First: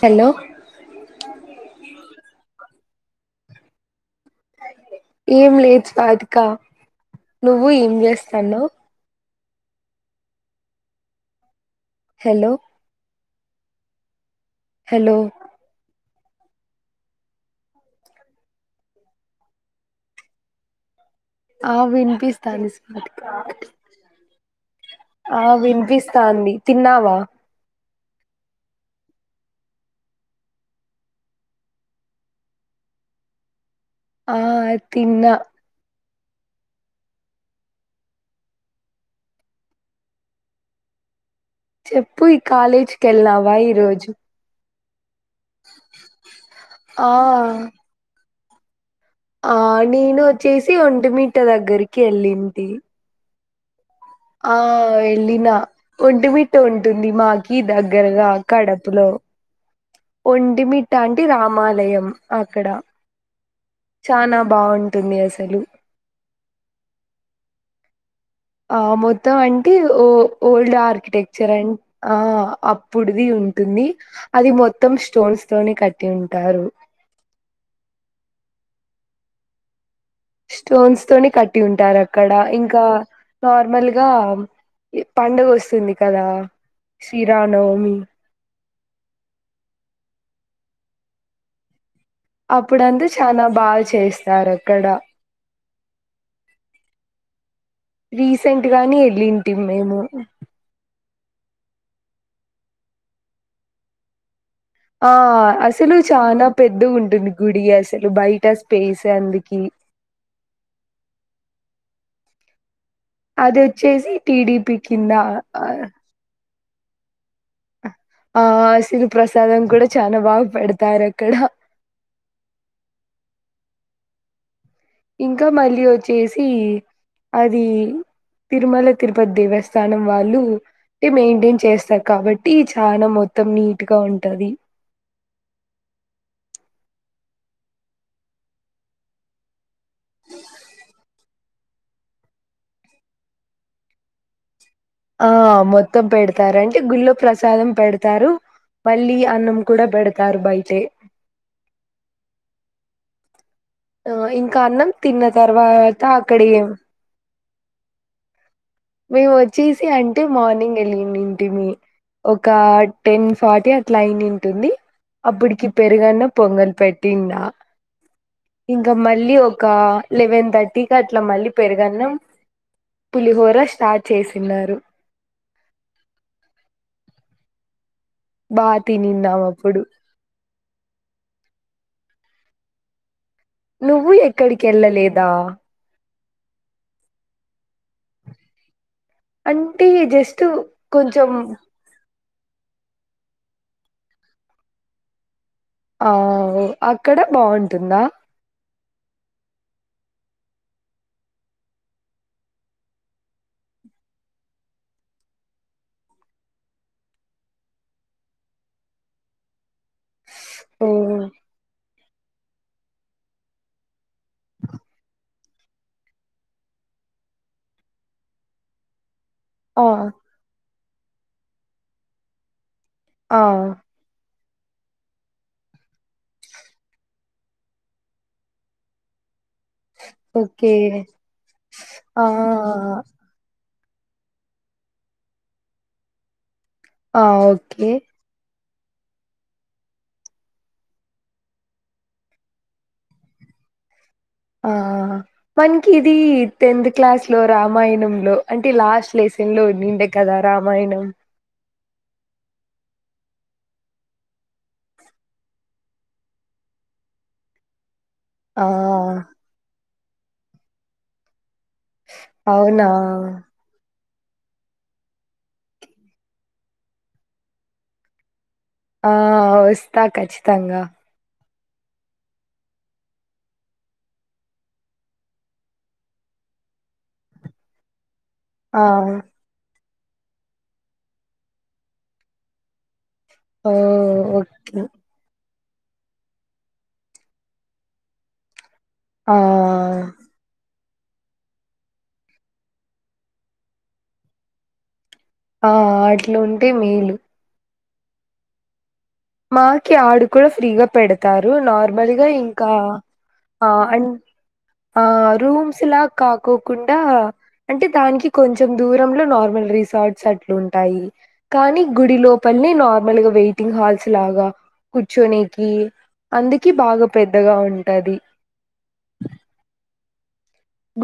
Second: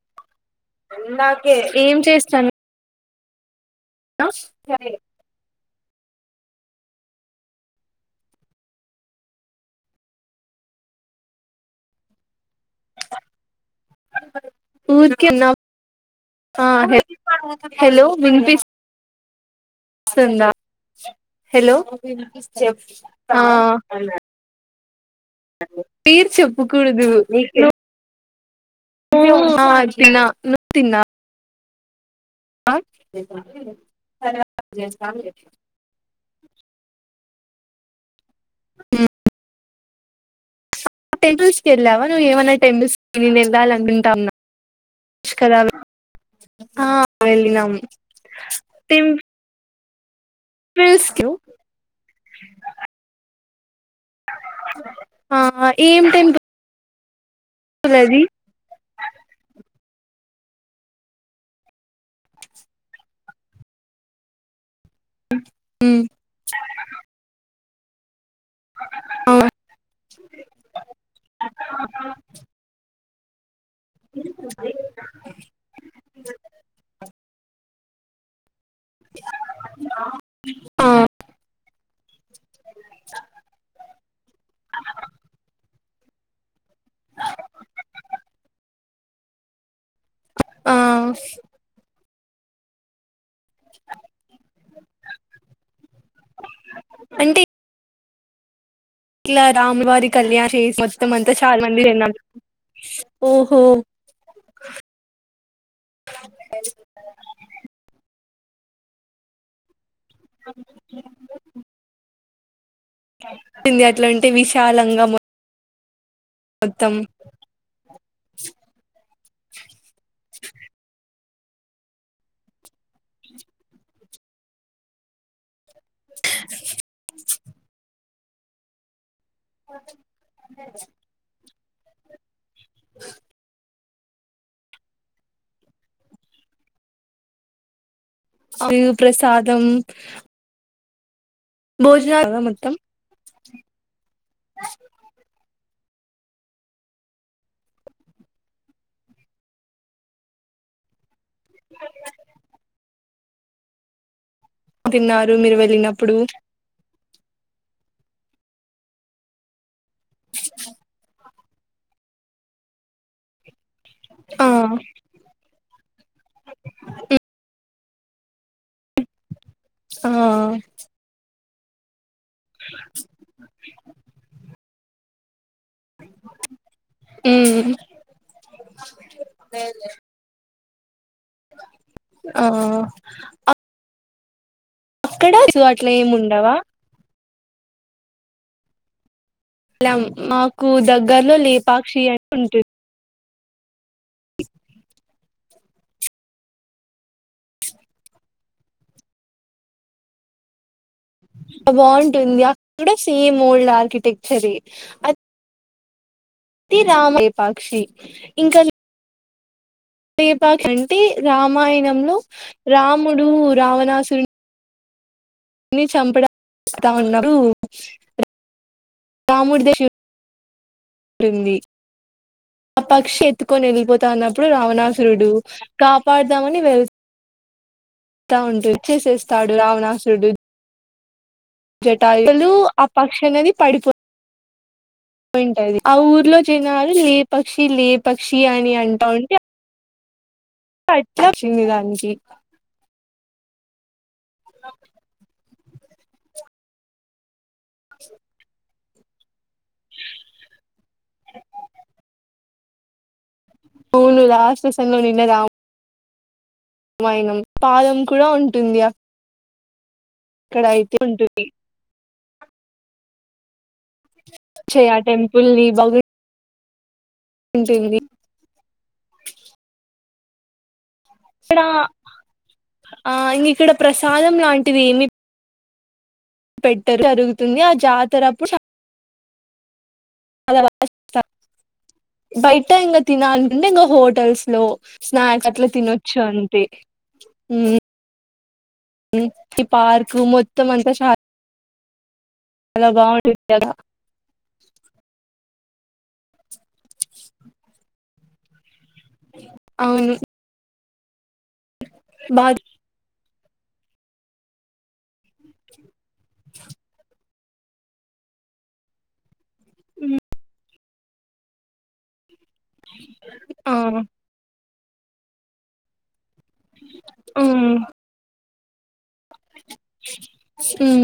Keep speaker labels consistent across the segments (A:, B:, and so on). A: Hello
B: నాకే ఏం చేస్ చన్ ఆ
A: రాధికా నువ్వు ఏం చేస్తాన్నవ్ హలో
B: అ
A: హలో
B: ఊర్కే ఉన్నాం ఆ హలో హలో విన్పిస్ స్తుంద
A: ఆ
B: హలో
A: వినిపిస్తాంది స్వాతిక
B: ఆ
A: ఆ
B: పేరు
A: వినిపిస్తాంది
B: చెప్పుకూడదు
A: తిన్నావా
B: [unintelligible] ఆ
A: ఆ తిన్న
B: హ్మ్ టెంపుల్స్ కి వెళ్ళావా నువ్వు
A: చెప్పు ఈ
B: ఏమైనా టెంపుల్స్
A: కాలేజీకి
B: నేను
A: వెళ్ళావా
B: వెళ్ళాలి
A: ఈరోజు
B: అనుకుంటావున్నా కద
A: ఆ
B: వెళ్ళినాం
A: ఆ నేను చేసి
B: టెంపుల్స్
A: ఒంటి
B: కి
A: మిట్ట దగ్గరికి వెళ్ళింటి ఆ
B: ఆ
A: వెళ్ళినా
B: ఏం టెంపుల్
A: ఒంటిమిట్ట ఉం తుంది మా కి
B: అది
A: దగ్గరగా కడపులో ఒంటిమిట్ట అంటి రామాలయం అక్కడ చానా బావుం [unintelligible] అసలు ఆ
B: ఆ
A: మొత్తం అంటే ఓ ఓల్డ్ ఆర్కిటెక్చర్ అం ఆ అప్పుడు [unintelligible] ఉంటుంది అది మొత్తం స్టోన్స్ తోనే కట్టి ఉంటారు
B: ఆ
A: స్టోన్స్ తోని కట్టి ఉంటారు అక్కడ ఇంకా నార్మల్గా పండగ వస్తుంది కదా శ్రీరామనవమి
B: ఆ
A: అప్పుడు అందు చాలా బా చేస్ సరక్కడ
B: అంటే
A: రీసెంట్ గానే
B: ఇట్లా
A: వెళ్ళింటిం మేము
B: రాములవారి కళ్యాణ చేసి ఇంక చాల మంది తినాలి
A: ఆ అసలు చాల పెద్ద గా ఉంటుంది గుడి అసలు బయ టీ స్పేస్ అందుకీ
B: అ
A: అదొచ్చేసి
B: ఉంటే
A: టి డి పి
B: విశాలంగా
A: కింద ఆ
B: మొత్తం
A: ఆ సిరు ప్ర్రసాదం కూడాడా చనా బా పెడతారు క్కడ ఇంకా మరి వడి వచ్చేసి అది తిరుమల తిరుపతి దేవస్థానం వాళ్ళు మెయింటైన్ చేస్త స కాబట్టి చా మొత్తం నీ ఇట్గా ఉంటది
B: జరు ప్ర్రసాదం భోజన మొత్తం
A: ఆ మొత్తం పెడతారు అంటే గుళ్ళ ప్రసాదం పెడతారు మళ్ళీ అన్నం కూడా పెడతారు బయట ఆ ఇ కన్నం తిన్న
B: తిన్నారు మీరు
A: తర్వాత
B: వెళ్ళినప్పుడు
A: అక్కడ మీ వచ్చి అంటే మార్నింగ్ వెళ్ళి ఒక టెన్ ఫార్టీ క్లైన్
B: ఆ
A: ఉంటుంది అప్పటికి పెరుగన్న పొంగల్ పెట్ందా ఇంకా మళ్ళీ ఇ
B: ఆ
A: లెవెన్ థర్టీ క అట్లా మళ్ళీ పెరుగాన్న పులి హోరస్ చేసన్నారు
B: ఉ
A: బాగా తినిన్నాం అప్పుడు
B: ఆ
A: నువ్వు ఎ
B: అక్కడ [inaudible] అట్లేమున్ డవా
A: అంటే
B: లం
A: జస్ట్
B: మాకు
A: కొంచెం
B: దగ్గర్లో లేపాక్షి అ ఉంటు
A: ఔ అక్కడ బావుంటుందా
B: బావుంటుంది అక్కడ సేమ్ ఓల్డ్ ఆర్కిటెక్చరే అ ది రామ్ ఇంకా లేపాక్ష
A: ఓ
B: అంటే రామాయణంలో రాముడూ రావణాసురుణ్ ణి చంపడా [inaudible] వస్తా ఉన్నప్పుడూ రాముడి ద శి
A: ఆ
B: క్రింది ఆ పక్షి
A: ఆ
B: ఎత్తుకొని ఎలీపోతాంది అప్ అప్పుడు రావణాసురుడు కాపాడుదామని వెళ్ తా ఉంట్ వచేసేసి స్తాడు రావణాసురుడు.
A: ఓకే
B: పులూ ఆ పక్షి అనేది పడిపో యి ఉంటది ఆ ఊర్లో చినారి లే
A: ఆ!
B: పక్షి లే
A: ఓకే
B: పక్షి అన్ అని అంటావుంటే అట్ల వచ్చింది దానికి అ
A: ఆ మనకి ఇదీ టెన్త్ క్లాస్ లో రామాయణంలో అం టే లాస్ట్ లెస్
B: అవును లాస్ట్ లెసన్ లో నిన్నదా వైనం పాదం కూడా
A: ఆ
B: ఉంటుందియా అక్కడ అయితే ఉంటుంది.
A: అవునా
B: చ్చే ఆ టెంపల్ని బ ఉంటుంది
A: ఆ వస్తా ఖచ్చితంగా.
B: ఇక్కడా, ఆ ఇంగ ఇక్కడ ప్రసాదం లాంటిది ఏమి పెట్టరు [inaudible] జరుగుతుంది ఆ జాతరప్పుడు.
A: ఆ
B: అ [inaudible] [inaudible] బయట ఇంగ తినాలంటే
A: ఓ
B: ఇంగ హోటల్స్ లో
A: ఓకే
B: స్నాక్స్ అట్ల తినొచ్చు అంటే ఉమ్
A: ఆ
B: [inaudible] పార్క్ మొత్తం అంత చార్ చాలా బాగుంటుంది కదా
A: ఆ అట్లుంటే మేలు మాకి
B: అవును
A: ఆడు కూడా ఫ్రీగా పెడు తారూ. నార్మలి గా
B: బా
A: ఇంకా ఆ అం ఆ రూమ్స్ లా కాకోకుండా అంటే దానికి కొంచెం దూరంలో నార్మల్ రిసార్ట్స్ అట్లుంటాయి కానీ గుడిలోపు వెళ్లి నార్మల్గా వ
B: ఆ
A: వెయిటింగ్ హల్ గా కుచ్చోనికి అందుకే బాగా పెద్దగా
B: ఉమ్
A: ఉంటది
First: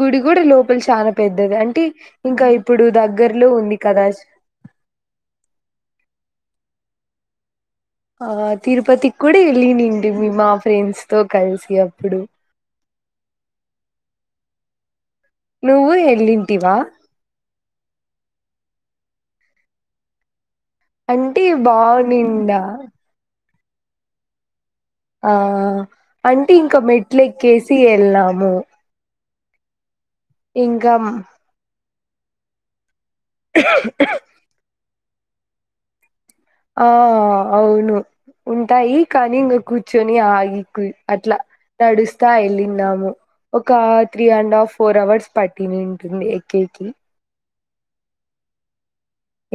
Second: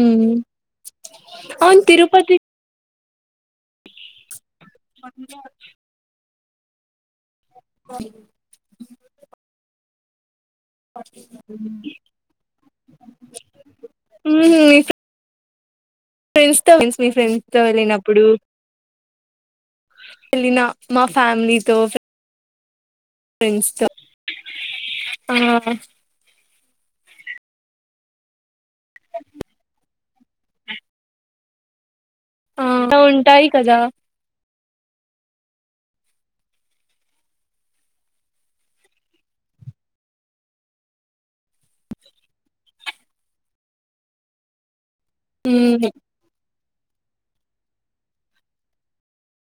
A: గుడి కూడా లోపల చాలా పెద్దది
B: అవును
A: అంటే
B: తిరుపతి
A: ఇంకా ఇప్పుడు దగ్గ దగ్గర్లో ఉంది కదాజ
B: [inaudible]
A: ఆ తిరుపతికి కూడ ఎల్లి ని [unintelligible] ఫ్రెండ్స్ తో కలిసి అప్పుడు
B: హ్మ్
A: నువ్వు ఎల్లింటివా
B: మీ ఫ్రెండ్స్ తో వెళ్లినప్పుడు ఎల్లిన
A: అంటే బావునిండా ఆ
B: ఫ్రెండ్స్ తో
A: ఆ అన్ టి ఇంక మెట్లెక్కేసి ఏళ్ళము ఇంగం
B: హ టాయి కదా
A: ఆ అవును ఉంటాయి కానీ ఇంగా కూర్చొని అయి అట్ల నడుస్తా ఎల్లిన్నాము ఒక three and half four hours
B: ఉమ్
A: పట్టినిన్టుంది తిథి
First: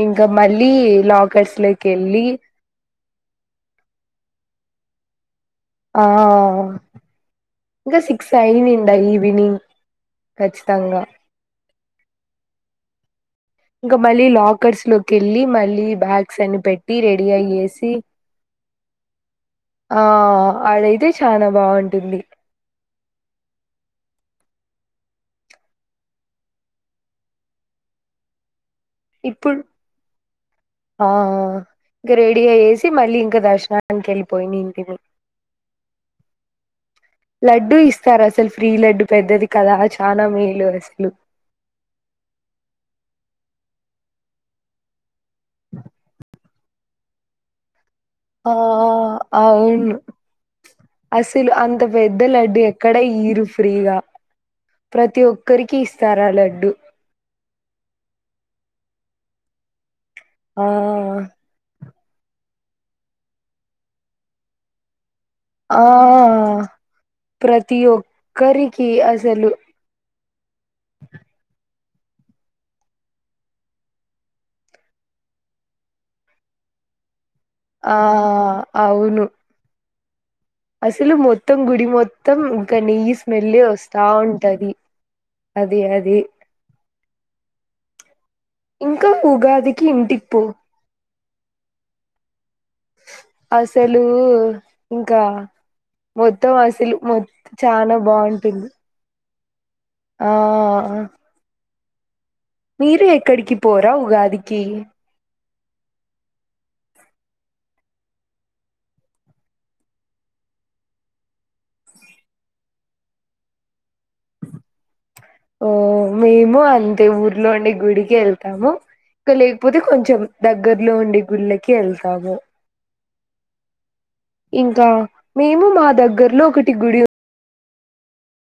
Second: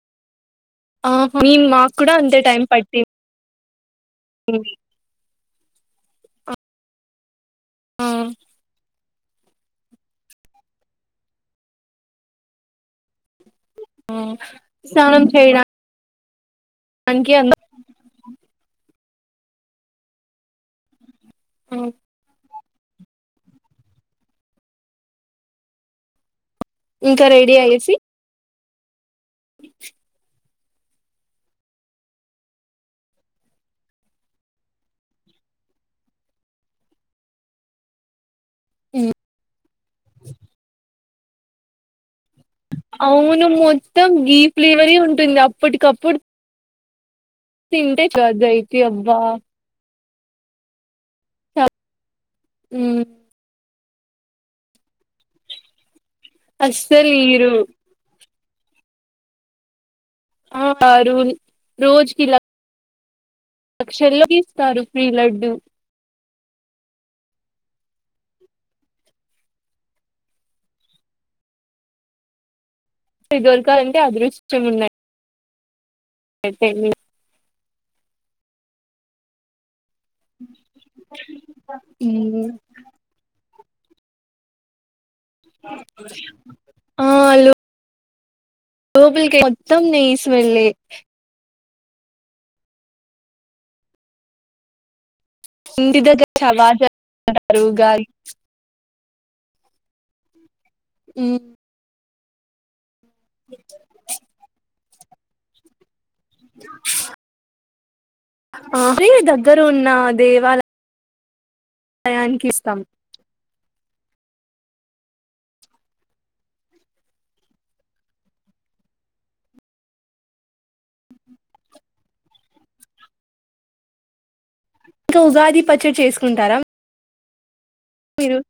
A: ఇంకా మళ్ళీ
B: ఆ
A: లాకర్స్
B: మేం
A: లోకి
B: మాకు కూడా
A: వెళ్ళి
B: అంతే టైం పట్టిం ది
A: ఆ ఇంకా
B: ఆ
A: సిక్స్ అయినింది అయి విని ఖచ్చితంగా ఇంకా
B: ఆ
A: మళ్ళీ లాకర్స్ లోకి
B: స్నానం
A: వెళ్ళి మళ్ళీ బ్యాగ్ సేన్ పెట్టి రెడీ
B: చేయడానికి అంద
A: అయ్యేసి ఆ ఆడైతే చానా
B: ఆ,
A: బాగుంటుంది
B: ఇంకా రెడీ అయ్యేసి
A: ఇప్పుడు ఆ ఇంకా రెడీ అయ్యేసి మళ్ళీ ఇంకా దర్శనానికి వెళ్ళిపోయింటిమి లడ్డూ ఇస్తారు అసలు ప్రీ లడ్డు
B: ఉమ్
A: పెద్దది కదా చాలా మేలు అసలు
B: అవును మొత్తం గీ ఫ్లేవరీ ఉన్ ఉంటుంది అప్పటికప్పుడు తిన్
A: ఆ అవును అసలు అంత పెద్ద లడ్డు ఎక్కడ
B: మ్మ్
A: ఏయూరు ఫ్రీగా ప్రతి ఒక్కరికి ఇస్
B: అస్సలు ఈయూరు ఆ రూహి రోజుకిిలా లక్షలలో తీస్తస్తారు ఫ్రీ లడ్
A: ఆ ప్రతి ఒక్కరికి అసలు
B: ఆది దొరకాలంటే అదృష్ట్యం ఉన్నాడ్ [unintelligible]
A: ఆ అవును అసలు మొత్తం గుడి మొత్తం
B: ఉమ్.
A: ఇంకా నెయ్యి స్మెలే వస్తా ఉంటది అది అది
B: ఆ అలు
A: ఇంకా
B: లోపోలికి మొత్తం
A: ఉగాదికి
B: నేయి
A: ఇంటికి పో
B: స్మెల్లె
A: అసలు ఇన్ కా
B: ఇంటి దగ్గర
A: మొత్తం అసలు
B: శవాజారు
A: మొం చాలా
B: ఉగాది
A: బాగుంటుంది ఆ
B: మ్మ్
A: మీరే ఎక్కడికి పోరా ఉగాదికి
B: [inaudible] ఆ అయ దగ్గర ఉన్న దేవాలయం నయాన్ కి ఇస్తాం
A: ఓ మేము అంతే ఊర్లో ఉండే గుడికి వెళ్తాము ఇంకా లేకపోతే కొంచెం దగ్గర్లో ఉండే గుళ్ళకి వెళ్తాము ఇంకా
B: ఉగాది
A: మేము మా
B: పచ్చడి
A: దగ్గర్లో
B: చేసుకుంటారా
A: ఒకటి గుడి ఉన్
B: మీరు